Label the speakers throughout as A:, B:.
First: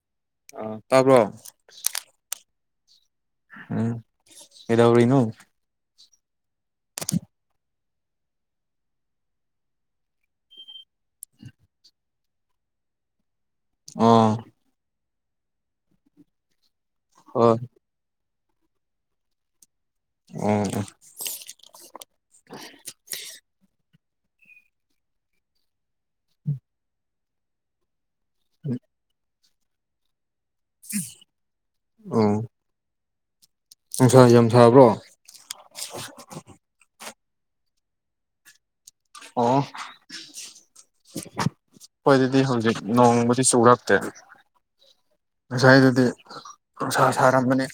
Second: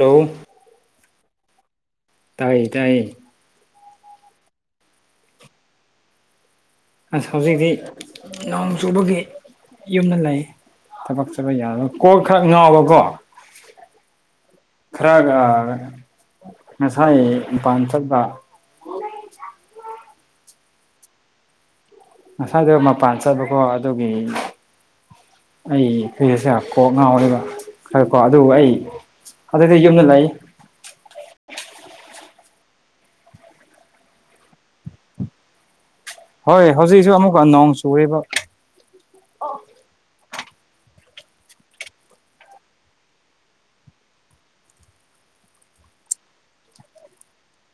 A: hello
B: ꯑ ꯇꯥꯕ꯭ꯔꯣ
A: ꯀꯥꯏ ꯇꯏ
B: ꯎꯝ ꯑꯦꯗꯥ ꯑꯣꯏꯔꯤꯅ
A: ꯑꯁ ꯍꯧꯖꯤꯛꯇꯤ ꯅꯣꯡ ꯆꯨꯕꯒꯤ ꯌꯨꯝꯗ ꯂꯩ ꯊꯕꯛ ꯆꯠꯕ ꯌꯥꯔꯣꯏ ꯀꯣꯛ ꯈꯔ ꯉꯥꯎꯕꯀꯣ
B: ꯑꯥ
A: ꯈꯔ ꯉꯁꯥꯏ ꯃ
B: ꯍꯣꯏ
A: ꯄꯥꯟꯊꯄ
B: ꯑꯣ
A: ꯉꯁꯗ ꯃꯥ ꯄ ꯆ ꯀꯣ ꯑꯗꯨꯒꯤ ꯑꯩ ꯐꯨꯁꯦ ꯀꯣꯛ ꯉꯥꯎꯔꯤꯕ ꯐꯔꯦꯀꯣ ꯑꯗꯨꯕꯨ ꯑꯩ ꯑꯗꯨꯗꯗꯒꯤ ꯌꯨꯝꯗ ꯂꯥꯛꯏ
B: ꯑ [unintelligible] [inaudible] ꯑ ꯐ ꯌꯥꯝ ꯐꯕ꯭ꯔꯣ
A: ꯍꯣꯏ ꯍꯧꯖꯤꯛꯁꯨ ꯑꯃꯨꯛꯀ ꯅꯣꯡ ꯆꯨꯦꯔꯤꯕ
B: ꯑꯣ ꯍꯣꯏ ꯑꯗꯨꯗꯤ ꯍꯧꯖꯤꯛ ꯅꯣꯡꯃꯗꯤ ꯁꯔꯛꯇꯦ ꯉꯁꯥꯏꯗꯗꯤ ꯅꯨꯡꯁꯥ ꯁꯥꯔꯝꯕꯅꯤ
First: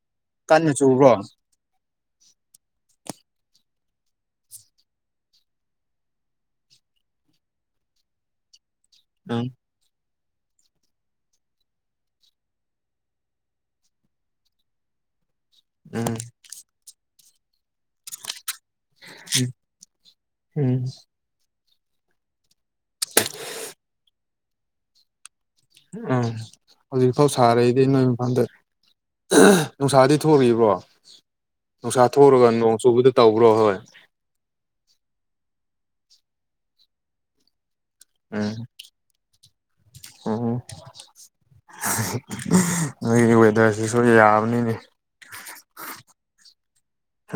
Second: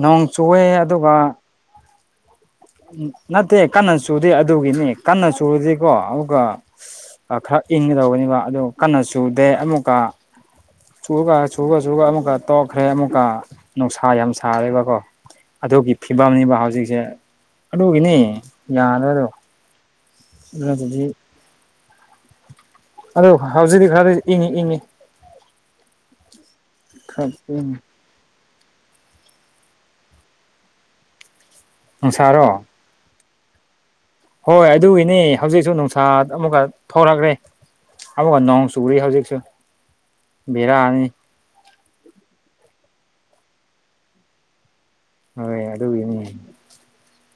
A: ꯅꯣꯡ ꯆꯨꯑꯦ ꯑꯗꯨꯒ
B: [unintelligible] [inaudible]
A: ꯎ ꯅꯠꯇꯦ ꯀꯟꯅ ꯆꯨꯗꯦ ꯑꯗꯨꯒꯤꯅꯤ ꯀꯟꯅ ꯆꯨꯔꯨꯗꯤꯀꯣ ꯑꯗꯨꯒ ꯈꯔ ꯏꯪꯒꯗꯧꯕꯒꯅꯤꯕ ꯑꯗꯨ ꯀꯟꯅ ꯆꯨꯗꯦ
B: ꯎꯝ
A: ꯑꯃꯨꯛꯀ ꯆꯨꯒ ꯆꯨꯨꯔ ꯆꯨꯨꯔ ꯑꯃꯨꯛꯀ ꯇꯣꯛꯈ꯭ꯔꯦ ꯑꯃꯨꯛꯀ ꯅꯨꯡꯁꯥ ꯌꯥꯝ ꯁꯥꯔꯦꯕꯀꯣ ꯑꯗꯨꯒꯤ
B: ꯎꯝ
A: ꯐꯤꯕꯝꯅꯦꯕ ꯍꯧꯖꯤꯛꯁꯦ ꯑꯗꯨꯒꯤꯅꯤ ꯌꯥꯔꯣꯏꯗꯣ ꯑꯗꯨ
B: ꯎꯝ
A: ꯑꯗꯨꯗꯤ ꯑꯗꯨ ꯍꯧꯖꯤꯛꯇꯤ ꯈꯔꯗꯤ ꯏꯪꯉꯤ ꯏꯪꯉꯤ
B: ꯎꯝ ꯍꯧꯖꯤꯛ ꯐꯥꯎ
A: ꯈꯔ ꯏꯪꯉꯤ
B: ꯁꯥꯔꯛꯏꯗꯤ ꯅꯣꯏ ꯏꯐꯥꯟꯜꯗ ꯅꯨꯡꯁꯥꯗꯤ ꯊꯣꯛꯕ꯭ꯔꯣ ꯅꯨꯡꯁꯥ
A: ꯅꯨꯡꯁꯥꯔꯣ
B: ꯊꯣꯛꯂꯒ ꯅꯣꯡ ꯆꯨꯕꯗ ꯇꯧꯕ꯭ꯔꯣ ꯍꯣꯏ
A: ꯍꯣꯏ ꯑꯗꯨꯒꯤꯅꯤ ꯍꯧꯖꯤꯛꯁꯨ ꯅꯨꯡꯁꯥ ꯑꯃꯨꯛꯀ ꯊꯣꯔꯛꯈ꯭ꯔꯦ ꯑꯃꯨꯛꯀ
B: ꯎꯝ
A: ꯅꯣꯡ ꯆꯨꯔꯤ ꯍꯧꯖꯤꯛꯁꯨ
B: ꯎꯝ
A: ꯕꯦꯔꯛꯑꯅꯤ
B: ꯅꯣꯏꯒꯤ ꯋꯦꯗꯔꯁꯤꯁꯨ ꯌꯥꯕꯅꯤꯅꯦ
A: ꯍꯣꯏ ꯑꯗꯨꯒꯤ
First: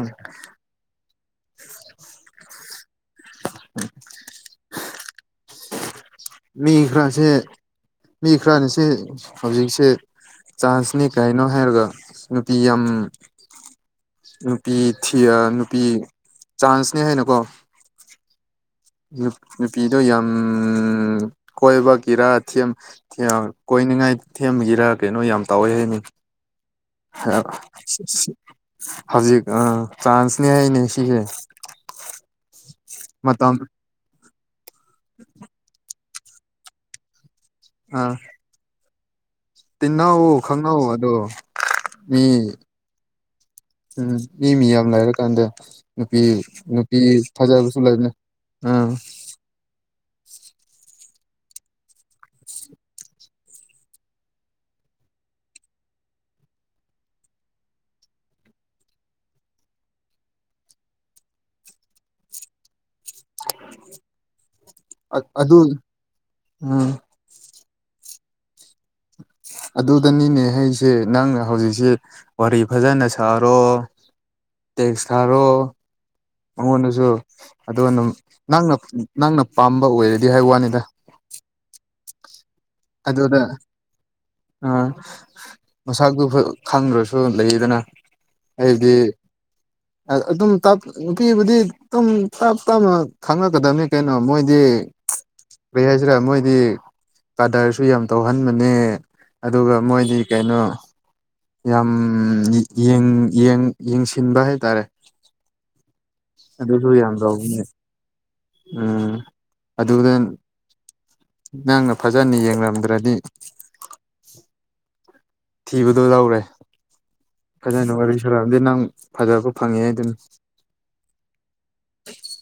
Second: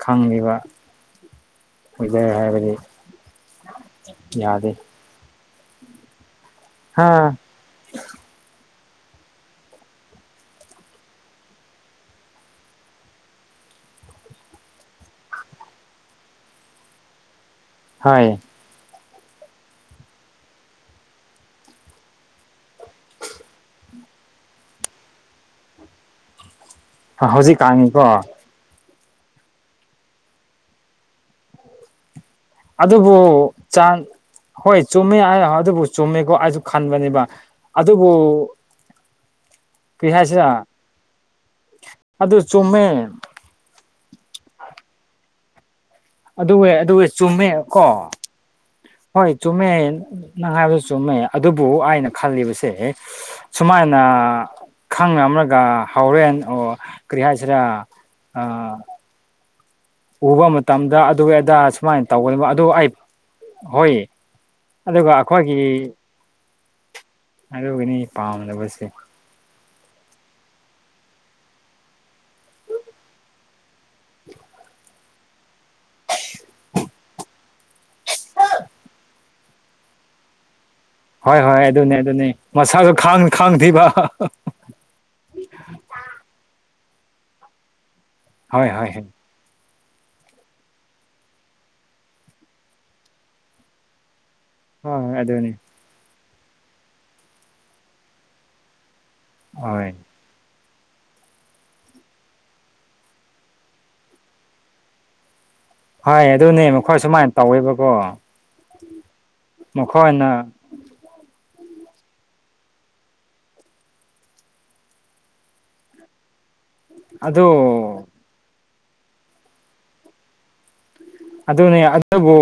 A: ꯈꯪꯉꯕ ꯑꯗꯨꯗꯦ ꯍꯥꯏꯕꯗꯤ ꯌꯥꯗꯦ
B: ꯃꯤ
A: ꯍꯥ
B: ꯈꯔꯥꯁꯦ ꯃꯤ ꯈꯔꯅꯤꯁꯦ ꯍꯧꯖꯤꯛꯁꯦ ꯆꯥꯟꯁꯅꯦ ꯀꯥꯏꯅꯣ ꯍꯥꯏꯔꯒ ꯅꯨꯄꯤ ꯌꯥꯝ ꯅꯨꯄꯤ ꯊꯤ ꯅꯨꯄꯤ ꯆꯥꯟꯁꯅꯦ ꯍꯥꯏꯅꯀꯣ
A: ꯍꯥꯏ
B: ꯅꯨꯄꯤꯗꯨꯣ ꯌꯥꯝ ꯀꯣꯏꯕꯒꯤꯔꯥ ꯀꯣꯏ ꯍꯥꯏꯅꯤꯡꯉꯥꯏ ꯊꯦꯝꯒꯤꯔꯥ ꯀꯩꯅꯣ ꯌꯥꯝ ꯇꯥꯎꯋꯦ ꯍꯥꯏꯅꯤ
A: ꯍꯧꯖꯤꯛ ꯀꯥꯡꯉꯤꯀꯣ
B: ꯍꯧꯖꯤꯛ ꯑ ꯆ꯭ꯔꯥꯟꯁꯅꯦ ꯍꯥꯏꯅꯦ ꯁꯤꯁꯦ
A: ꯑꯗꯨꯕꯨ
B: ꯃꯇꯝ
A: ꯆꯥꯟ ꯍꯣꯏ ꯆꯨꯝꯃꯦ ꯍꯥꯏ ꯑꯗꯨꯕꯨ ꯆꯨꯝꯃꯦꯀꯣ ꯑꯩꯁꯨ ꯈꯟꯕꯅꯦꯕ
B: ꯑ
A: ꯑꯗꯨꯕꯨ ꯀꯔꯤ
B: ꯇꯤꯟꯅꯧ
A: ꯍꯥꯏꯁꯤꯔ
B: ꯈꯪꯍꯧꯎ ꯑꯗꯣ ꯃꯤ
A: ꯑꯗꯨ ꯆꯨꯝꯃꯦ
B: ꯎꯝ ꯃꯤ ꯃꯤ ꯌꯥꯝ ꯂꯩꯔ ꯀꯥꯟꯗ ꯅꯨꯄꯤ
A: ꯑꯗꯨꯋꯦ
B: ꯅꯨꯄꯤ
A: ꯑꯗꯨꯋꯦ ꯆꯨꯝꯃꯦ
B: ꯐꯖꯕꯁꯨ
A: ꯀꯣ
B: ꯂꯩꯕꯅꯦ ꯎꯝ
A: ꯍꯣꯏ ꯆꯨꯝꯃꯦꯃꯦ ꯅꯉꯥꯏꯕ ꯆꯨꯝꯃꯦ ꯑꯗꯨꯕꯨ ꯑꯩꯅ ꯈꯜꯂꯤꯕꯁꯦ ꯁꯨꯃꯥꯏꯅ ꯈꯪꯅ ꯑꯃꯂꯒ ꯍꯣꯔꯦꯟ ꯑꯣ ꯀꯔꯤ ꯍꯥꯏꯁꯤꯔꯥ ꯎꯕ ꯃꯇꯝꯗ ꯑꯗꯨ ꯑꯗꯥ ꯁꯨꯃꯥꯏꯅ ꯇꯧꯒꯗꯕ ꯑꯗꯨ ꯑꯩ ꯍꯣꯏ ꯑꯗꯨꯒ ꯑꯩꯈꯣꯏꯒꯤ
B: ꯑꯝ
A: ꯑꯗꯨꯒꯅꯤ ꯑꯩ ꯄꯥꯝꯗꯕꯣꯠꯁꯦ
B: ꯑꯗꯨꯗꯅꯤꯅꯦ ꯑꯩꯁꯦ ꯅꯪ ꯍꯧꯖꯤꯛꯁꯤꯦ ꯋꯥꯔꯤ ꯐꯖꯅ ꯁꯥꯔꯣ ꯇꯦꯛꯁ ꯊꯔꯣ ꯃꯉꯣꯟꯗꯁꯨ ꯑꯣ ꯑꯗꯨꯝ ꯅꯪꯅ ꯅꯪꯅ ꯄꯥꯝꯕ ꯑꯣꯏꯔꯗꯤ ꯍꯥꯏ ꯋꯥꯅꯤꯗ
A: ꯍꯣꯏ ꯍꯣꯏ ꯑꯗꯨꯅꯦ ꯑꯗꯨꯅꯦ ꯃꯁꯥꯁꯨ ꯈꯪ
B: ꯑꯗꯨꯗ
A: ꯈꯪꯗꯦꯕ
B: ꯑ ꯃꯁꯥꯛꯗꯨꯨ ꯈꯪꯗ꯭ꯔꯁꯨ ꯂꯩꯗꯅ
A: ꯍꯣꯏ ꯍꯣꯏ ꯍ
B: ꯑꯗꯨꯝꯞ ꯅꯨꯄꯤꯕꯨꯗꯤ ꯑꯗꯨꯝ ꯇꯞ ꯇꯞꯅ ꯈꯪꯉꯛꯀꯗꯕꯅꯤ ꯀꯩꯅꯣ ꯃꯣꯏ ꯍꯥꯏꯗꯤ
A: ꯍꯣꯏ ꯑꯗꯨꯅꯤ
B: ꯀꯔꯤ ꯍꯥꯏꯁꯤꯔꯥ ꯃꯣꯏꯗꯤ ꯀꯥꯗꯔꯁꯨ ꯌꯥꯝ ꯇꯧꯍꯟꯕꯅꯦ ꯑꯗꯨꯒ
A: ꯍꯣꯏ
B: ꯃꯣꯏꯗꯤ ꯀꯩꯅꯣ ꯌꯥꯝ ꯌꯦꯡꯁꯤꯟꯕ ꯍꯥꯏꯇꯥꯔꯦ
A: ꯍꯣꯏ ꯑꯗꯨꯅꯦ
B: ꯑꯗꯨꯁꯨ
A: ꯃꯈꯣꯏ
B: ꯌꯥꯝ
A: ꯁꯨꯃꯥꯏꯅ
B: ꯇꯧꯕꯅꯦ
A: ꯇꯧꯋꯦꯕꯀꯣ
B: ꯎꯝ ꯑꯗꯨꯒ
A: ꯃꯈꯣꯏꯅ
B: ꯅꯪꯅ ꯐꯖꯅ ꯌꯦꯡꯂꯡꯝꯗ꯭ꯔꯗꯤ ꯊꯤꯕꯗꯣ ꯂꯧꯔꯦ
A: ꯑꯗꯨ
B: ꯐꯖꯅꯣ ꯋꯥꯔꯤ ꯁꯨꯔꯑꯝꯗꯤ ꯅꯪ ꯐꯖꯔꯛꯄ ꯐꯪꯉꯦ ꯍꯥꯏ ꯑꯗꯨꯅꯤ
A: ꯑꯗꯨꯅꯦ ꯑꯗꯨꯗꯕꯨ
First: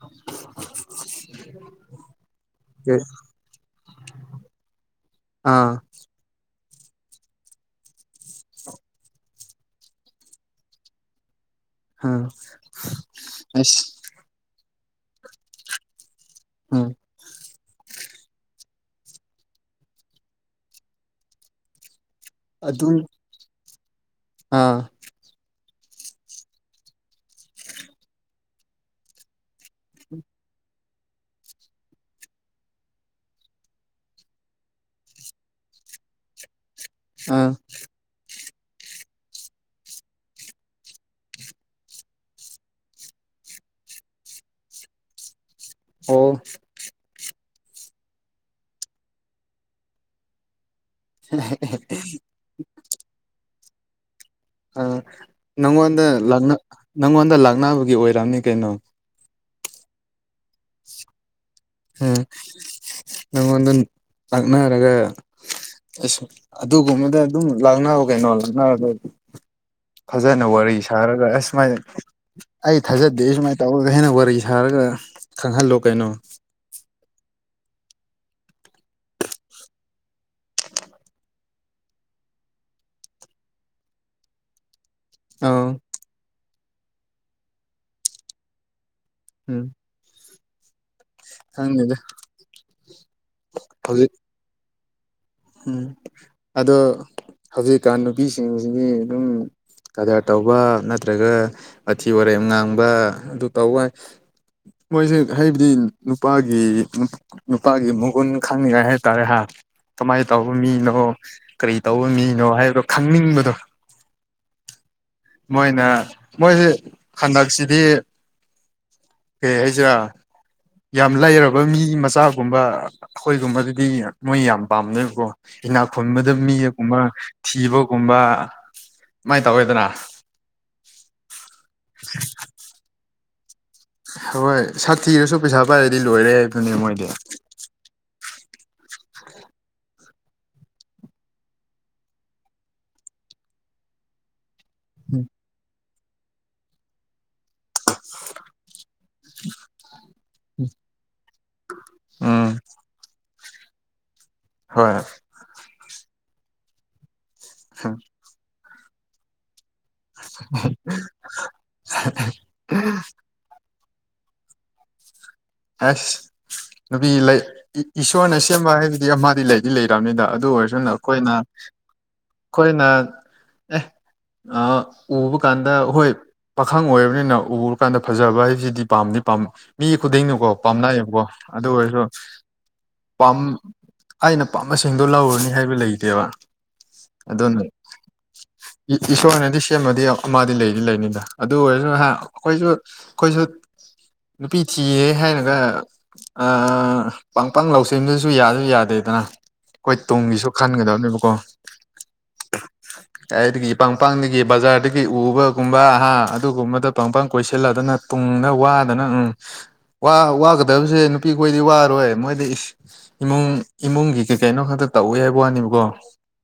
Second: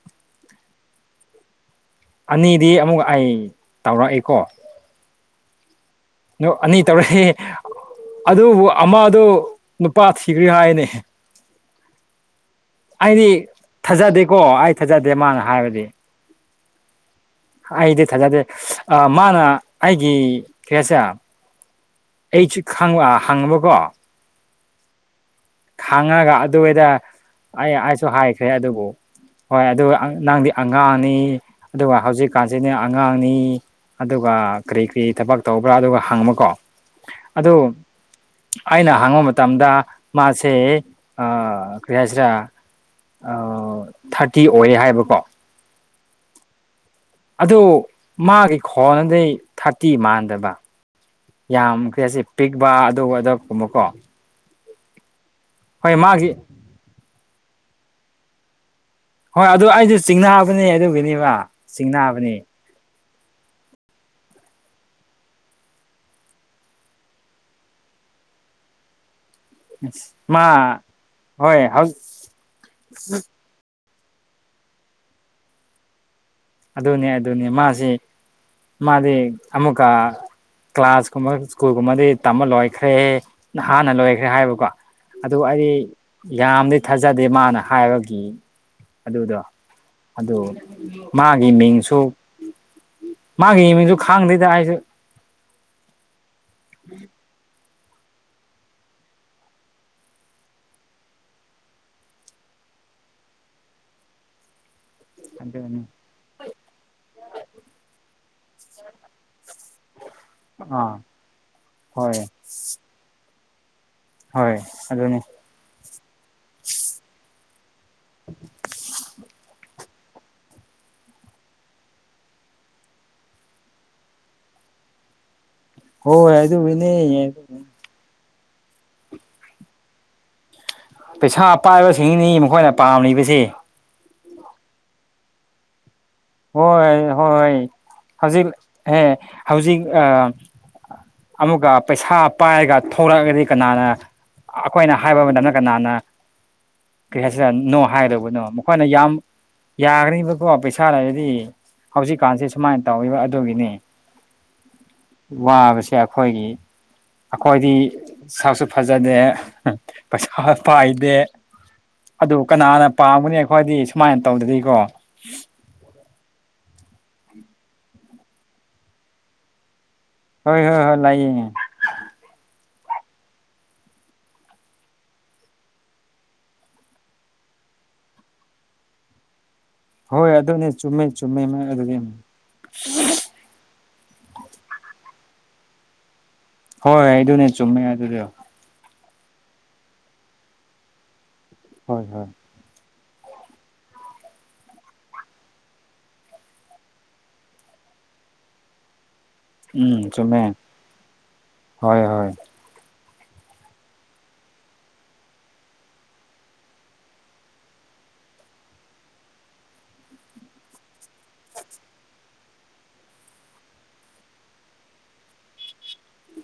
B: [unintelligible]
A: ꯑꯅꯤꯗꯤ ꯑꯃꯨꯛ
B: ꯑꯗꯨꯅꯤ
A: ꯑꯩ ꯇꯧꯔꯛꯏꯀꯣ
B: ꯑꯥ
A: ꯑꯅꯤ ꯇꯧꯔꯛꯏ ꯑꯗꯨꯕꯨ ꯑꯃꯗ ꯅꯨꯄꯥ ꯊꯤꯈ꯭ꯔꯤ ꯍꯥꯏꯅꯤ
B: ꯑ
A: ꯑꯩꯗꯤ ꯊꯥꯖꯗꯦꯀꯣ ꯑꯩ ꯊꯥꯖꯗꯦ ꯃꯥꯅ ꯍꯥꯏꯕꯗꯤ
B: ꯎꯝ
A: ꯑꯩꯗꯤ ꯊꯥꯖꯗꯦ ꯃꯥꯅ ꯑꯩꯒꯤ ꯀꯩꯅꯁꯦ ꯑꯩ ꯆ
B: ꯑꯗꯨꯝ
A: ꯍꯪꯉꯕꯀꯣ
B: ꯑꯥ
A: ꯈꯪꯉꯒ ꯑꯗꯨꯋꯥꯏꯗ ꯑꯩ ꯑꯩꯁꯨ ꯍꯥꯏꯈ꯭ꯔꯦ ꯑꯗꯨꯕꯨ ꯍꯣꯏ ꯑꯗꯨꯒ ꯅꯪꯗꯤ ꯑꯉꯥꯡꯅꯤ ꯑꯗꯨꯒ ꯍꯧꯖꯤꯛꯀꯥꯟꯁꯤꯗꯤ ꯑꯉꯥꯡꯅꯤ ꯑꯗꯨꯒ ꯀꯔꯤ ꯀꯔꯤ ꯊꯕꯛ ꯇꯧꯕ꯭ꯔꯥ ꯑꯗꯨꯒ ꯍꯪꯃꯀꯣ
B: ꯑꯥ
A: ꯑꯩꯅ ꯍꯪꯕ ꯃꯇꯝꯗ ꯃꯥꯁꯦ ꯀꯔꯤ ꯍꯥꯏꯁꯤꯔꯥ ꯊꯥꯔꯇꯤ ꯑꯣꯏꯔꯦ ꯍꯥꯏꯕꯀꯣ
B: ꯑꯣ
A: ꯑꯗꯨ ꯃꯥꯒꯤ ꯈꯣꯟꯅꯗꯩ ꯊꯥꯔꯇꯤ ꯃꯥꯟꯗꯕ ꯌꯥꯝꯈ꯭ꯔꯦ ꯑꯁꯤ ꯄꯤꯛꯄ ꯑꯗꯨꯒ ꯑꯗꯨ ꯀꯨꯝꯕꯀꯣ
B: ꯑ ꯅꯪꯉꯣꯟꯗ ꯅꯪꯉꯣꯟꯗ ꯂꯥꯛꯅꯕꯒꯤ ꯑꯣꯏꯔꯝꯅꯤ ꯀꯩꯅꯣ
A: ꯍꯣꯏ ꯑꯗꯨ ꯑꯩꯁꯨ ꯆꯤꯡꯅꯥꯕꯅꯦ ꯑꯗꯨꯒꯤꯅꯦꯕ
B: ꯎꯝ
A: ꯆꯤꯡꯅꯕꯅꯦ
B: ꯅꯪꯉꯣꯟꯗ ꯑꯛꯅꯔꯒ ꯑꯁ ꯑꯗꯨꯒꯨꯝꯕꯗ ꯑꯗꯨꯝ ꯂꯥꯛꯅꯕ ꯀꯩꯅꯣ ꯂꯥꯛꯅꯔꯗꯗꯤ
A: ꯃꯥ
B: ꯐꯖꯅ ꯋꯥꯔꯤ ꯁꯥꯔꯒ
A: ꯍꯣꯏ
B: ꯑꯁꯃꯥꯏꯅ
A: ꯍꯧ
B: ꯑꯩ ꯊꯥꯖꯗꯦ ꯁꯨꯃꯥꯏꯅ ꯇꯧ ꯍꯦꯟꯅ ꯋꯥꯔꯤ ꯁꯥꯔꯒ ꯈꯪꯍꯜꯂꯣ ꯀꯩꯅꯣ
A: ꯑꯗꯨꯅꯦ ꯑꯗꯨꯅꯦ ꯃꯥꯁꯤ ꯃꯥꯗꯤ ꯑꯃꯨꯛꯀ ꯀ꯭ꯂꯥꯁ ꯀꯨꯝꯕ ꯁ꯭ꯀꯨꯜꯒꯨꯝꯕꯗꯤ ꯇꯝꯕ ꯂꯣꯏꯈ꯭ꯔꯦ ꯍꯥꯟꯅ ꯂꯣꯏꯈ꯭ꯔꯦ ꯍꯥꯏꯕꯀꯣ ꯑꯗꯨ
B: ꯑꯥ
A: ꯑꯩꯗꯤ ꯌꯥꯝꯗꯤ ꯊꯥꯖꯗꯦ ꯃꯥꯅ ꯍꯥꯏꯕꯒꯤ ꯑꯗ ꯎꯗ
B: ꯎꯝ
A: ꯑꯗ ꯃꯥꯒꯤ ꯃꯤꯡꯁꯨ
B: ꯈꯪꯗꯦꯗ
A: ꯃꯥꯒꯤ ꯃꯤꯡꯁꯨ
B: ꯍꯧꯖꯤꯛ
A: ꯈꯥꯡꯗ꯭ꯣꯏꯗ ꯑꯩꯁꯨ
B: ꯎꯝ ꯑꯗꯣ ꯍꯧꯖꯤꯛꯀꯥꯟ ꯅꯨꯄꯤꯁꯤꯡꯁꯤꯗꯤ ꯑꯗꯨꯝ ꯀꯗꯔ ꯇꯧꯕ ꯅꯠꯇ꯭ꯔꯒ ꯑꯊꯤ ꯋꯥꯔꯦꯝ ꯉꯥꯡꯕ ꯑꯗꯨ ꯇꯧꯕ ꯃꯣꯏꯁꯦ ꯍꯥꯏꯕꯗꯤ
A: ꯑꯗꯨꯅꯤ
B: ꯅꯨꯄꯥꯒꯤ ꯅꯨꯄꯥꯒꯤ ꯃꯒꯣꯟ ꯈꯪꯅꯤꯡꯉꯥꯏ ꯍꯥꯏꯇꯥꯔꯦ ꯍꯥ ꯀꯃꯥꯏꯅ ꯇꯧꯕ ꯃꯤꯅꯣ
A: ꯑꯥ
B: ꯀꯔꯤ ꯇꯧꯕ
A: ꯍꯣꯏ
B: ꯃꯤꯅꯣ ꯍꯥꯏꯕꯗꯣ ꯈꯪꯅꯤꯡꯕꯗꯣ
A: ꯍꯣꯏ ꯑꯗꯨꯅꯤ
B: ꯃꯣꯏꯅ ꯃꯣꯏꯁꯤ ꯍꯟꯗꯛꯁꯤꯗꯤ ꯍ ꯑꯩꯁꯦ ꯌꯥꯝ ꯂꯩꯔꯕ ꯃꯤ ꯃꯆꯥꯒꯨꯝꯕ ꯑꯩꯈꯣꯏꯒꯨꯝꯕꯗꯨꯗꯤ ꯃꯣꯏ ꯌꯥꯝ ꯄꯥꯝꯅꯕꯀꯣ ꯍꯤꯅꯥ ꯈꯨꯟꯕꯗ
A: ꯍꯣꯏ
B: ꯃꯤꯒꯨꯝꯕ
A: ꯑꯗꯨꯒꯤꯅꯤ
B: ꯊꯤꯕꯒꯨꯝꯕ ꯀꯃꯥꯏꯅ ꯇꯧꯋꯦꯗꯅ
A: ꯄꯩꯁꯥ ꯄꯥꯏꯕꯁꯤꯡꯅꯤ ꯃꯈꯣꯏꯅ ꯄꯥꯝꯂꯤꯕꯕꯁꯤ
B: ꯍꯣꯏ ꯁꯥꯊꯤꯅꯁꯨ ꯄꯩꯁꯥ ꯄꯥꯏ
A: ꯍꯣꯏ ꯍꯣꯏ ꯍꯧꯖꯤꯛ ꯍꯦ ꯍꯧꯖꯤꯛ ꯑ ꯑꯃꯨꯛꯀ ꯄꯩꯁꯥ ꯄꯥꯏꯔꯒ ꯊꯣꯛꯂꯛꯑꯒꯗꯤ ꯀꯅꯥꯅ ꯑꯩꯈꯣꯏꯅ ꯍꯥꯏꯕ ꯃꯇꯝꯗ ꯀꯅꯥꯅꯔꯤ ꯑꯁꯤꯗ ꯅꯣ ꯍꯥꯏꯗꯧꯕꯅꯣ ꯃꯈꯣꯏꯅ ꯌꯥꯝ ꯌꯥꯈꯔꯤꯕꯀꯣ ꯄꯩꯁꯥ ꯂꯩꯔꯗꯤ
B: ꯎꯝ
A: ꯍꯧꯖꯤꯛꯀꯥꯟꯁꯤ꫰ꯁꯨꯃꯥꯏꯅ ꯇꯧꯔꯤꯕ ꯑꯗꯨꯒꯤꯅꯤ
B: ꯍꯣꯏ
A: ꯋꯥꯕꯁꯤ ꯀꯦ ꯑꯩꯈꯣꯏꯒꯤ ꯑꯩꯈꯣꯏꯗꯤ ꯁꯥꯛꯁꯨ ꯐꯖꯗꯦ ꯄꯩꯁꯥ ꯄꯥꯏꯗꯦ ꯑꯗꯨ ꯀꯅꯥꯅ ꯄꯥꯝꯒꯅꯤ ꯑꯩꯈꯣꯏꯗꯤ ꯁꯨꯃꯥꯏꯅ ꯇꯧꯗꯗꯤꯀꯣ
B: ꯑꯁ [unintelligible] [inaudible] ꯅꯨꯄꯤ ꯂꯩ ꯏꯁꯣꯔꯅ ꯁꯦꯝꯕ ꯍꯥꯏꯕꯗꯤ ꯑꯃꯗꯤ ꯂꯩꯗꯤ ꯂꯩꯔꯤ ꯇꯅꯤꯗ ꯑꯗꯨ
A: ꯍꯣꯏ ꯍꯣꯏ
B: ꯑꯣꯏꯔꯁꯨꯅ
A: ꯍꯣꯏ
B: ꯑꯩꯈꯣꯏꯅ
A: ꯂꯩꯌꯦ
B: ꯑꯩꯈꯣꯏꯅ ꯑꯦ ꯑ ꯎꯕ ꯀꯥꯟꯗ ꯍꯣꯏ ꯄꯥꯈꯪ ꯑꯣꯏꯔꯕꯅꯤꯅ ꯎꯔ ꯀꯥꯟꯗ ꯐꯖꯕ ꯍꯥꯏꯕꯁꯤꯗꯤ ꯄꯥꯝꯗꯤ ꯄꯥꯝ ꯃꯤ
A: ꯍꯣꯏ
B: ꯈꯨꯗꯤꯡꯅ ꯀꯣ
A: ꯑꯗꯨꯅꯦ ꯆꯨꯝꯃꯦ
B: ꯄꯥꯝꯅꯏꯌꯦꯕꯀꯣ
A: ꯆꯨꯝꯃꯦ
B: ꯑꯗꯨ
A: ꯑꯗꯨꯗꯤ
B: ꯑꯣꯏꯔꯁꯨ ꯄꯝ ꯑꯩꯅ ꯄꯥꯝꯕꯁꯤꯡꯗꯣ ꯂꯧꯔꯅꯤ ꯍꯥꯏꯕ ꯂꯩꯇꯦꯕ
A: ꯍꯣꯏꯣꯏ ꯑꯩ ꯑꯗꯨꯅꯦ
B: ꯑꯗꯨꯅ
A: ꯆꯨꯝꯃꯦ ꯑꯗꯨꯗ
B: ꯏꯁꯣꯔꯅꯗꯤ ꯁꯦꯝꯃꯗꯤ ꯑꯃꯗꯤꯗꯤ ꯂꯩꯗꯤ ꯂꯩꯅꯤꯗ ꯑꯗꯨ ꯑꯣꯏꯔꯁꯨ
A: ꯍꯣꯏ
B: ꯍꯥꯏ
A: ꯍꯣꯏ
B: ꯑꯩꯈꯣꯏꯁꯨ ꯑꯩꯈꯣꯏꯁꯨ ꯅꯨꯄꯤ ꯊꯤꯌꯦ ꯍꯥꯏ ꯑꯗ ꯄꯪ ꯄꯪ ꯂꯧꯁꯤꯟꯗꯨꯁꯨ ꯌꯥꯁꯨ ꯌꯥꯗꯦꯗꯅ ꯑꯩꯈꯣꯏ
A: ꯎꯝ ꯆꯨꯝꯃꯦ
B: ꯇꯨꯡꯒꯤꯁꯨ ꯈꯟꯒꯗꯕꯅꯦꯕꯀꯣ
A: ꯍꯣꯏ ꯍꯣꯏ
B: ꯑꯩꯗꯒꯤ ꯄꯪꯄꯗꯒꯤ ꯕꯖꯥꯔꯗꯒꯤ ꯎꯕꯒꯨꯝꯕ ꯑꯥ ꯑꯗꯨꯒꯨꯝꯕꯗ ꯄꯪꯄꯥꯡ ꯀꯣꯏꯁꯤꯜꯂꯗꯅ ꯇꯨꯡꯗ ꯋꯥꯗꯅ ꯎꯝ ꯋꯥꯒꯗꯕꯁꯦ ꯅꯨꯄꯤꯈꯣꯏꯗꯤ ꯋꯥꯔꯣꯏ ꯃꯣꯏꯗꯤ ꯏꯃꯨꯡ ꯏꯃꯨꯡꯒꯤ ꯀꯩ ꯀꯩꯅꯣ ꯈꯛꯇ ꯇ ꯎꯋ ꯌꯥꯥꯏ ꯄꯅꯤꯕꯀꯣ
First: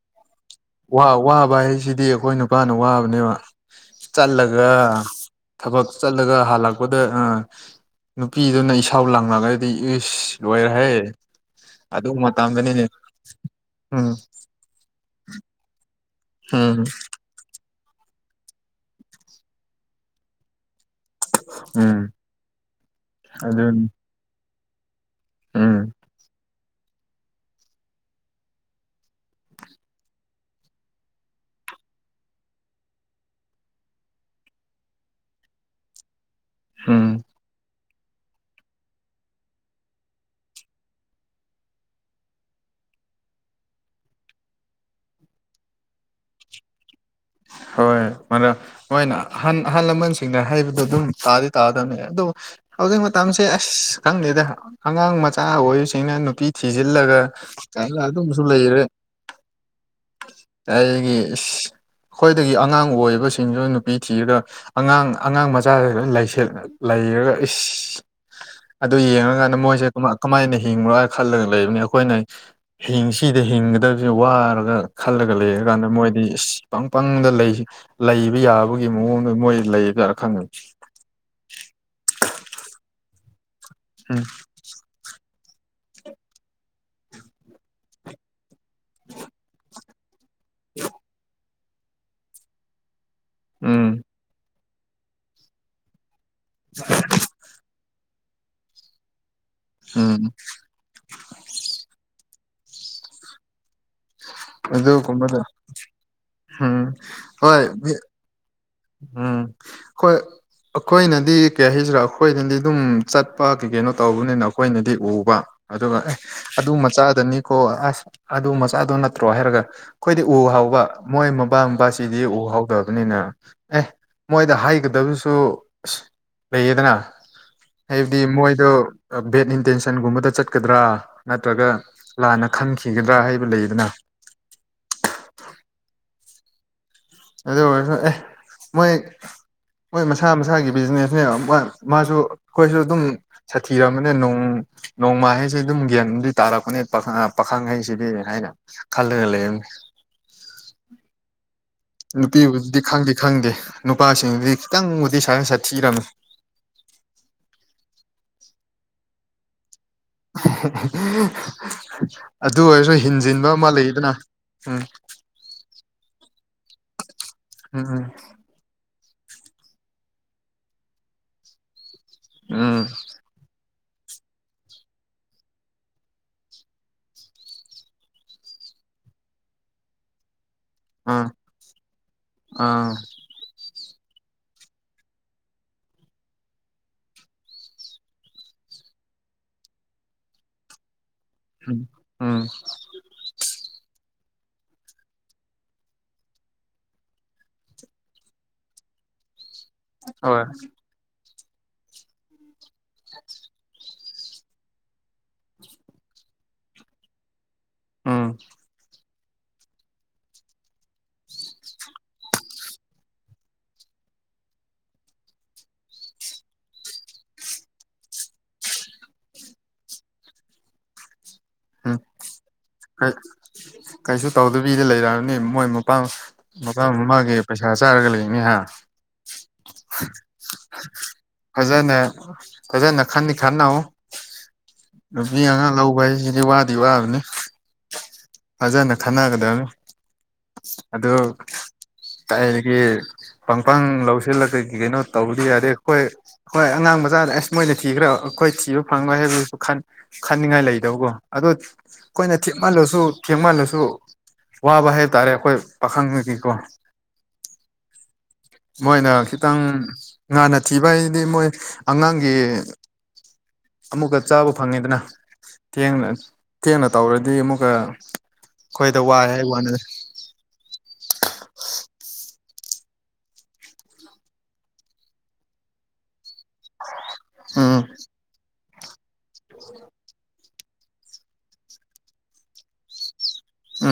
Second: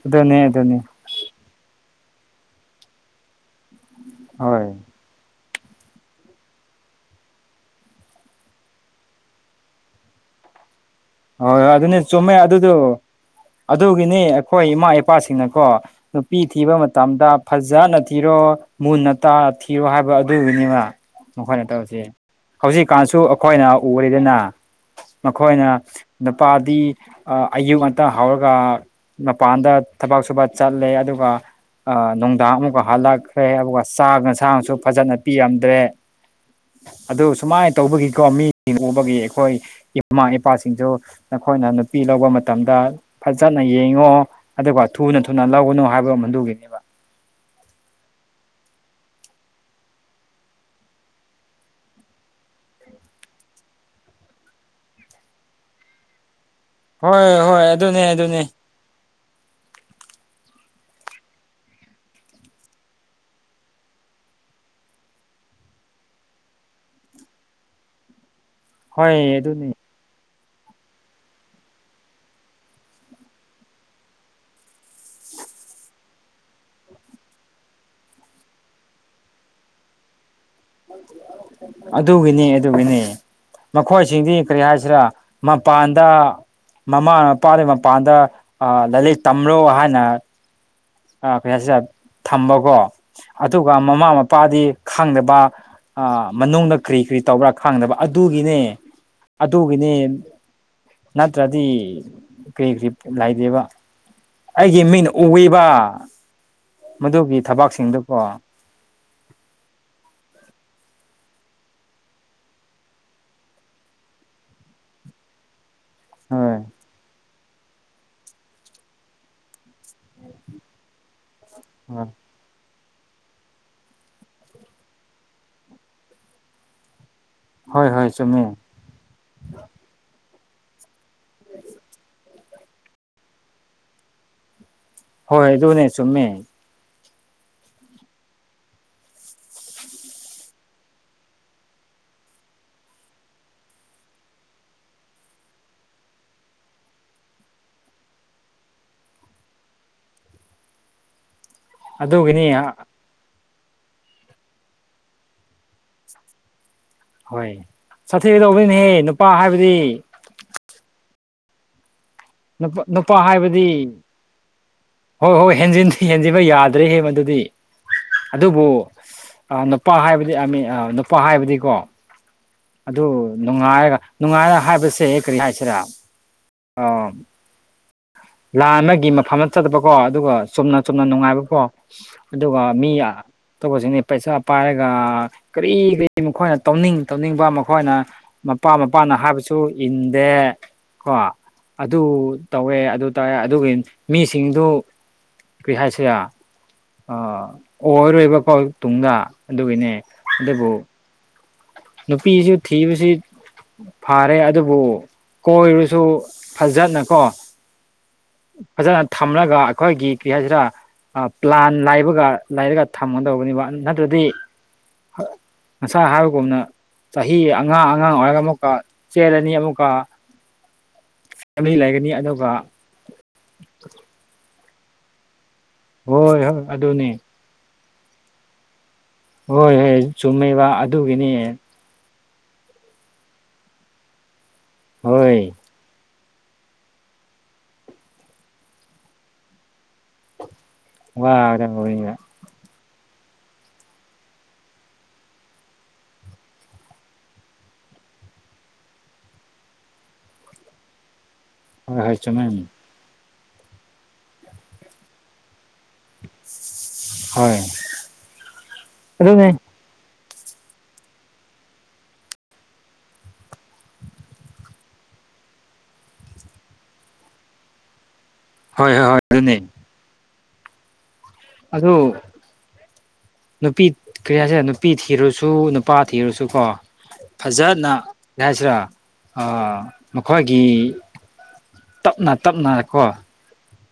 A: ꯑꯗꯨꯅꯦ ꯑꯗꯨꯅꯦ
B: ꯋꯥ ꯋꯥꯕ ꯍꯥꯏꯁꯤꯗꯤ ꯑꯩꯈꯣꯏ ꯅꯨꯄꯥꯅ ꯋꯥꯕꯅꯦꯕ
A: ꯍꯣꯏ
B: ꯆꯠꯂꯒ ꯊꯕꯛ ꯆꯠꯂꯒ ꯍꯜꯂꯛꯄꯗ ꯅꯨꯄꯤꯗꯨꯅ ꯏꯁꯥꯎ ꯂꯥꯡꯉꯒꯗꯤ ꯏꯁ ꯂꯣꯏꯔꯍꯦ
A: ꯍ ꯑꯗꯨꯅꯦ
B: ꯑꯗꯨ
A: ꯆꯨꯝꯃꯦ ꯑꯗꯨꯗꯨ
B: ꯃꯇꯝꯗꯅꯤꯅꯦ ꯎꯝ
A: ꯑꯗꯨꯒꯤꯅꯤ ꯑꯩꯈꯣꯏ ꯏꯃꯥ ꯏꯄꯥꯁꯤꯡꯅꯀꯣ ꯅꯨꯄꯤ ꯊꯤꯕ
B: ꯎꯝ
A: ꯃꯇꯝꯗ ꯐꯖꯅ ꯊꯤꯔꯣ ꯃꯨꯟꯅ ꯇ ꯊꯤꯔꯣ ꯍꯥꯏꯕ ꯑꯗꯨꯒꯤꯅꯤꯅ ꯃꯈꯣꯏꯅ
B: ꯎꯝ
A: ꯇꯧꯁꯤ ꯍꯧꯖꯤꯛꯀꯥꯟꯁꯨ ꯑꯩꯈꯣꯏꯅ
B: ꯑꯗꯨꯅꯤ
A: ꯎꯔꯤꯗꯅ ꯃꯈꯣꯏꯅ
B: ꯎꯝ
A: ꯅꯨꯄꯥꯗꯤ ꯑꯌꯨꯛ ꯉꯇ ꯍꯧꯔꯒ ꯃꯄꯥꯟꯗ ꯊꯕꯛ ꯁꯨꯕ ꯆꯠꯂꯦ ꯑꯗꯨꯒ ꯅꯨꯡꯗꯥꯡ ꯑꯃꯨꯛꯀ ꯍꯜꯂꯛꯈ꯭ꯔꯦ ꯑꯗꯨꯒ ꯆꯥ ꯉꯁꯥꯡꯁꯨ ꯐꯖꯅ ꯄꯤꯔꯝꯗ꯭ꯔꯦ
B: ꯎꯝ
A: ꯑꯗꯨ ꯁꯨꯃꯥꯏꯅ ꯇꯧꯕꯒꯤꯀꯣ ꯃꯤꯁꯤꯡ ꯎꯕꯒꯤ ꯑꯩꯈꯣꯏ ꯏꯃꯥ ꯏꯄꯥꯁꯤꯡꯁꯨ ꯅꯈꯣꯏꯅ ꯅꯨꯄꯤ ꯂꯧꯕ ꯃꯇꯝꯗ ꯐꯖꯅ ꯌꯦꯡꯉꯣ ꯑꯗꯨꯒ ꯊꯨꯅ ꯊꯨꯅ ꯂꯧꯒꯅꯨ ꯍꯥꯏꯕ ꯑꯗꯨꯒ ꯍꯟꯗꯨꯒꯤꯅꯦꯕ
B: ꯍꯣꯏ ꯃꯗ ꯃꯣꯏꯅ ꯑ ꯑꯍꯜ ꯂꯃꯟꯁꯤꯡꯅ ꯍꯩꯕꯗꯣ ꯑꯗꯨꯝ ꯇꯥꯗꯤ ꯇꯥꯗꯕꯅꯤ ꯑꯗꯨꯝ ꯍꯧꯖꯤꯛ ꯃꯇꯝꯁꯦ ꯑꯁ ꯈꯪꯗꯦꯗ ꯑꯉꯥꯡ ꯃꯆꯥ ꯑꯣꯏꯔꯤꯁꯤꯡꯅ ꯅꯨꯄꯤ ꯊꯤꯖꯤꯜꯂꯒ
A: ꯍꯣꯏ ꯍꯣꯏ ꯑꯗꯨꯅꯦ ꯑꯗꯨꯅꯦ
B: ꯑꯗꯨꯝꯕꯁꯨ ꯂꯩꯔꯦ ꯑꯩꯒꯤ ꯑꯩꯈꯣꯏꯗꯒꯤ ꯑꯉꯥꯡ ꯑꯣꯏꯕꯁꯤꯡꯗꯨ ꯅꯨꯄꯤ ꯊꯤꯔꯒ ꯑꯉꯥꯡ ꯑꯉꯥꯡ ꯃꯆꯥ ꯂꯩ ꯄꯔꯒ ꯏꯁ ꯑꯗꯨ
A: ꯍꯣꯏ
B: ꯌꯦꯡꯉꯀꯥꯟꯗ
A: ꯑꯗꯨꯅꯤ
B: ꯃꯣꯏꯁꯦ ꯑꯗꯨ ꯀꯃꯥꯏꯅ ꯍꯤꯡꯕꯣ ꯍꯥꯏꯅ ꯈꯜꯂꯒ ꯂꯩꯕꯅꯤ ꯑꯩꯈꯣꯏꯅ ꯍꯤꯡꯁꯤꯗ ꯍꯤꯡꯒꯗꯕꯁꯦ ꯋꯥꯔꯒ ꯈꯜꯂ ꯐꯒꯠꯂꯛꯑꯦ ꯀꯥꯟꯗ ꯃꯣꯏꯗꯤ ꯄꯪ ꯄꯪꯗ ꯂꯩ ꯂꯩꯕ ꯌꯥꯕꯒꯤ ꯃꯑꯣꯡꯗ ꯃꯣꯏ ꯂꯩꯗꯥꯔ ꯈꯪꯅꯅꯤ
A: ꯑꯗꯨꯒꯤꯅꯦ ꯑꯗꯨꯒꯤꯅꯦ
B: ꯎꯝ
A: ꯃꯈꯣꯏꯁꯤꯡꯗꯤ ꯀꯔꯤ ꯍꯥꯏꯁꯤꯔꯥ ꯃꯄꯥꯟꯗ ꯃꯃꯥ ꯃꯄꯥꯗꯨ ꯃꯄꯥꯟꯗ ꯂꯥꯏꯔꯤꯛ ꯇꯝꯂꯣ ꯍꯥꯏꯅ ꯀꯩꯌꯥꯁꯤꯗ ꯊꯝꯕꯀꯣ ꯑꯗꯨꯒ
B: ꯎꯝ
A: ꯃꯃꯥ ꯃꯄꯥꯗꯤ ꯈꯪꯗꯕ ꯃꯅꯨꯡꯗ ꯀꯔꯤ ꯀꯔꯤ ꯇꯧꯕ꯭ꯔꯥ ꯈꯥꯡꯗꯕ ꯑꯗꯨꯒꯤꯅꯦ ꯑꯗꯨꯒꯤꯅꯤ
B: ꯎꯝ
A: ꯅꯠꯇ꯭ꯔꯗꯤ ꯀꯔꯤ ꯀꯔꯤ ꯂꯩꯗꯦꯕ ꯑꯩꯒꯤ ꯃꯤꯅ
B: ꯑꯗꯨꯒꯨꯝꯕꯗ
A: ꯎꯕ
B: ꯎꯝ
A: ꯃꯗꯨꯒꯤ
B: ꯍꯣꯏ ꯃꯤ
A: ꯊꯕꯛꯁꯤꯡꯗꯨꯀꯣ
B: ꯎꯝ ꯑꯩꯣꯏ ꯑꯩꯈꯣꯏꯅꯗꯤ ꯀꯩ ꯍꯥꯏꯁꯤꯔꯥ ꯑꯩꯈꯣꯏꯅꯗꯤ ꯑꯗꯨꯝ ꯆꯠꯄ ꯀꯩ ꯀꯩꯅꯣ ꯇꯧꯕꯅꯤꯅ ꯑꯩꯈꯣꯏꯅꯗꯤ ꯎꯕ ꯑꯗꯨꯒ
A: ꯍꯣꯏ
B: ꯑꯗꯨ ꯃꯆꯥꯗꯅꯤ ꯀꯣ ꯑꯁ ꯑꯗꯨ ꯃꯆꯥꯗꯣ ꯅꯠꯇ꯭ꯔꯣ ꯍꯥꯏꯔꯒ ꯑꯩꯈꯣꯏꯗꯤ ꯎ ꯍꯥꯎꯕ ꯃꯣꯏ
A: ꯍꯣꯏ
B: ꯑꯄꯥꯝꯄꯥꯁꯤꯗꯤ ꯎ ꯍꯥꯎꯗꯕꯅꯤꯅ ꯑꯦ ꯃꯣꯏꯗ ꯍꯥꯏꯒꯗꯕꯁꯨ ꯑꯁ ꯂꯩꯌꯦꯗꯅ
A: ꯍꯣꯏ ꯍꯣꯏ
B: ꯍꯥꯏꯕꯗꯤ
A: ꯆꯨꯝꯃꯦ
B: ꯃꯣꯏꯗꯣ ꯕꯦꯠ ꯏꯟꯇꯦꯟꯁꯟꯒꯨꯝꯕꯗ ꯆꯠꯀꯗ꯭ꯔꯥ ꯅꯠꯇ꯭ꯔꯒ ꯂꯥꯟꯅ ꯈꯪꯈꯤꯒꯗ꯭ꯔꯥ ꯍꯥꯏꯕ ꯂꯩꯗꯅ
A: ꯍꯣꯏ ꯍ ꯑꯗꯨꯅꯦꯁꯨꯃꯦ
B: ꯑꯗꯨꯗ ꯑꯣꯏ ꯃꯣꯏ ꯃꯣꯏ ꯃꯁꯥ ꯃꯁꯥꯒꯤ ꯕꯤꯖꯤꯅꯦꯁꯅꯦꯕ ꯃꯥ ꯃꯥꯁꯨ ꯑꯩꯈꯣꯏꯁꯨ ꯑꯗꯨꯝ ꯁꯥꯊꯤꯔꯝꯕꯅꯦ ꯅꯣꯡ ꯅꯣꯡꯃꯥ ꯍꯩꯁꯤꯦ ꯑꯗꯨꯝ ꯒ꯭ꯌꯥꯟꯗꯤ ꯇꯥꯔꯛꯄꯅꯦꯥ ꯄꯥꯈꯪꯍꯩꯁꯤꯗꯤ ꯍꯥꯏꯅ ꯈꯜꯂꯒ ꯂꯩꯔꯝꯃꯦ
A: [unintelligible] ꯑꯗꯨꯒꯤꯅꯤ
B: ꯅꯨꯄꯤꯕꯨꯗꯨꯗꯤ ꯈꯪꯗꯦ ꯈꯪꯗꯦ ꯅꯨꯄꯥꯁꯤꯡꯗꯤ ꯈꯤꯇꯪꯕꯨꯗꯤ ꯁꯥꯊꯤꯔꯝꯃꯤ
A: ꯍꯣꯏ ꯁꯥꯊꯤꯗꯧꯕꯅꯤꯅꯍꯦ ꯅꯨꯄꯥ ꯍꯥꯏꯕꯗꯤ
B: ꯑꯗꯨ ꯑꯣꯏꯔꯁꯨ
A: ꯅꯨꯄꯥ
B: ꯍꯤꯟꯖꯤꯟꯕ
A: ꯍꯥꯏꯕꯗꯤ
B: ꯑꯃ ꯂꯩꯗꯅ ꯎꯝ
A: ꯍꯣꯏ ꯍꯣꯏ ꯍꯦꯟꯖꯤꯟ ꯍꯦꯟꯖꯤꯟꯕ ꯌꯥꯗ꯭ꯔꯦꯍꯦ ꯃꯗꯨꯗꯤ
B: ꯎꯝ
A: ꯑꯗꯨꯕꯨ ꯑ ꯅꯨꯄꯥ ꯍꯥꯏꯕꯗꯤ ꯅꯨꯄꯥ ꯍꯥꯏꯕꯗꯤꯀꯣ
B: ꯎꯝ
A: ꯑꯗ ꯅ ꯍꯥꯏꯒ ꯅꯨꯡꯉꯥꯏꯅ ꯍꯥꯏꯕꯁꯦ ꯀꯔꯤ ꯍꯥꯏꯁꯤꯔꯥ ꯑ ꯂꯥꯟ ꯑꯃꯒꯤ ꯃꯐꯝꯗ ꯆꯠꯇꯕꯀꯣ ꯑꯗꯨꯒ ꯆꯨꯝꯅ ꯆꯨꯝꯅ
B: ꯎꯝ
A: ꯅꯨꯡꯉꯥꯏꯕꯀꯣ ꯑꯗꯨꯒ ꯃꯤ
B: ꯑꯥ
A: ꯇꯧꯕꯁꯤꯅꯤ ꯄꯩꯁꯥ ꯄꯥꯏꯔꯒ ꯀꯔꯤ ꯀꯔꯤ ꯃꯈꯣꯏꯅ ꯇꯧꯅꯤꯡ ꯇꯧꯅꯤꯡꯕ ꯃꯈꯣꯏꯅ ꯃꯄꯥ ꯃꯄꯥ ꯍꯥꯏꯕꯁꯨ ꯏꯟꯗꯦ ꯀꯣ
B: ꯎꯝ
A: ꯑꯗꯨ
B: ꯎꯝ
A: ꯇꯧꯋꯦ ꯑꯗꯨ ꯇꯔꯦ ꯑꯗꯨꯒꯤ ꯃꯤꯁꯤꯡꯗꯨ ꯀꯔꯤ ꯍꯥꯏꯁꯦ ꯑ ꯑꯣꯏꯔꯣꯏꯕꯀꯣ ꯇꯨꯡꯗ ꯑꯗꯨꯒꯤꯅꯦ
B: ꯍꯣꯏ
A: ꯑꯗꯨꯕꯨ ꯅꯨꯄꯤꯁꯨ ꯊꯤꯕꯁꯤ ꯐꯥꯔꯦ ꯑꯗꯨꯕꯨ ꯀꯣꯏꯔꯨꯁꯨ ꯐꯖꯠꯅꯀꯣ
B: ꯎꯝ
A: ꯐꯖꯅ ꯊꯝꯂꯒ ꯑꯩꯈꯣꯏꯒꯤ ꯀꯔꯤ ꯍꯥꯏꯁꯤꯔ ꯄ꯭ꯂꯥꯟ ꯂꯕꯒ ꯂꯩꯔꯒ ꯊꯝꯒꯗꯧꯕꯅꯦꯕ ꯅꯠꯇ꯭ꯔꯗꯤ ꯑꯁ ꯍꯥꯏꯥꯎ ꯨꯝꯅ ꯆꯍꯤ ꯑꯉꯥꯡ ꯑꯉꯥꯡ ꯑꯣꯏꯔꯒ ꯑꯃꯨꯛꯀ ꯆꯦꯠ ꯑꯅꯤ ꯑꯃꯨꯛꯀ ꯐꯦꯂꯤ
B: ꯎꯝ
A: ꯂꯩꯒꯅꯤ ꯑꯗꯨꯒ
B: ꯐ꯭ꯔꯤꯗ ꯂꯩꯔꯛꯑꯅꯤ ꯃꯣꯏ ꯃꯄꯥ
A: ꯍꯣꯏ ꯍꯣꯏ
B: ꯃꯄꯥ
A: ꯑꯗꯨꯅꯤ
B: ꯃꯃꯥꯒꯤ ꯄꯩꯁꯥ ꯆꯥꯔꯒ ꯂꯩꯔꯅꯤ ꯍꯥꯏ
A: ꯍꯣꯏ ꯍꯣꯏ ꯆꯨꯝꯃꯦꯕ ꯑꯗꯨꯒꯤꯅꯤ
B: ꯐꯖꯅ ꯐꯖꯅ ꯈꯅꯤ ꯈꯟꯅ ꯅꯨꯄꯤ
A: ꯍꯣꯏ
B: ꯑꯉꯥꯡ ꯂꯧꯕ ꯍꯥꯏꯁꯤ ꯑꯩ ꯋꯥꯗꯤ ꯋꯥꯕꯅꯦ ꯐꯖꯅ ꯈꯟꯅꯒꯗꯕꯅꯤ ꯑꯗꯨ
A: ꯋꯥꯒꯗꯕꯅꯤꯕ
B: ꯇꯒꯤ ꯄꯪꯄꯥꯡ ꯂꯧꯁꯤꯜꯂꯒ ꯀꯩꯅꯣ ꯇꯧꯗꯤ ꯌꯥꯔꯦ ꯑꯩꯈꯣꯏ ꯍꯣꯏ ꯑꯉꯥꯡ ꯃꯆꯥꯗ ꯑꯁ ꯃꯣꯏꯅ ꯊꯤꯈ꯭ꯔ ꯑꯩꯈꯣꯏ ꯊꯤꯕ ꯐꯪꯉꯣꯏ ꯍꯥꯏꯕꯗꯨꯁꯨ ꯈꯟꯅꯤꯡꯉꯥꯏ ꯂꯩꯗꯕꯀꯣ ꯑꯗ
A: ꯍꯣꯏ ꯍꯣꯏ
B: ꯑꯩꯈꯣꯏꯅ
A: ꯆꯨꯝꯃꯦ
B: ꯊꯤꯞꯃꯜꯂꯁꯨ ꯊꯦꯡꯃꯜꯂꯁꯨ ꯋꯥꯕ ꯍꯥꯏꯇꯥꯔꯦ ꯑꯩꯈꯣꯏ ꯄꯥꯈꯪꯉꯒꯤꯀꯣ
A: ꯍꯣꯏ
B: ꯃꯣꯏꯅ
A: ꯑꯗꯨꯅꯦ
B: ꯈꯤꯇꯪ ꯉꯥꯅ ꯊꯤꯕ ꯍꯥꯏꯗꯤ ꯃꯣꯏ ꯑꯉꯥꯡꯒꯤ ꯑꯃꯨꯛꯀ ꯆꯥꯕ ꯐꯪꯉꯤꯗꯅ ꯊꯦꯡꯅ ꯊꯦꯡꯅ ꯇꯧꯔꯗꯤ ꯑꯃꯨꯛꯀ
A: ꯍꯣꯏ
B: ꯑꯩꯈꯣꯏꯗ
A: ꯍꯣꯏ ꯍꯣꯏ
B: ꯋꯥꯏ ꯍꯥꯏ
A: ꯑꯗꯨꯅꯦ
B: ꯋꯥꯅꯦ
A: ꯑꯗꯨ ꯅꯨꯄꯤ ꯀꯔꯤ ꯍꯥꯏꯁꯤꯔ ꯅꯨꯄꯤ ꯊꯤꯔꯨꯁꯨ ꯅꯨꯄꯥ ꯊꯤꯔꯨꯁꯨ ꯀꯣ
B: ꯎꯝ
A: ꯐꯖꯅ ꯂꯁ꯭ꯔꯥ ꯑꯥ ꯃꯈꯣꯏꯒꯤ ꯇꯞꯅ ꯇꯞꯅ ꯀꯣ
B: ꯎꯝ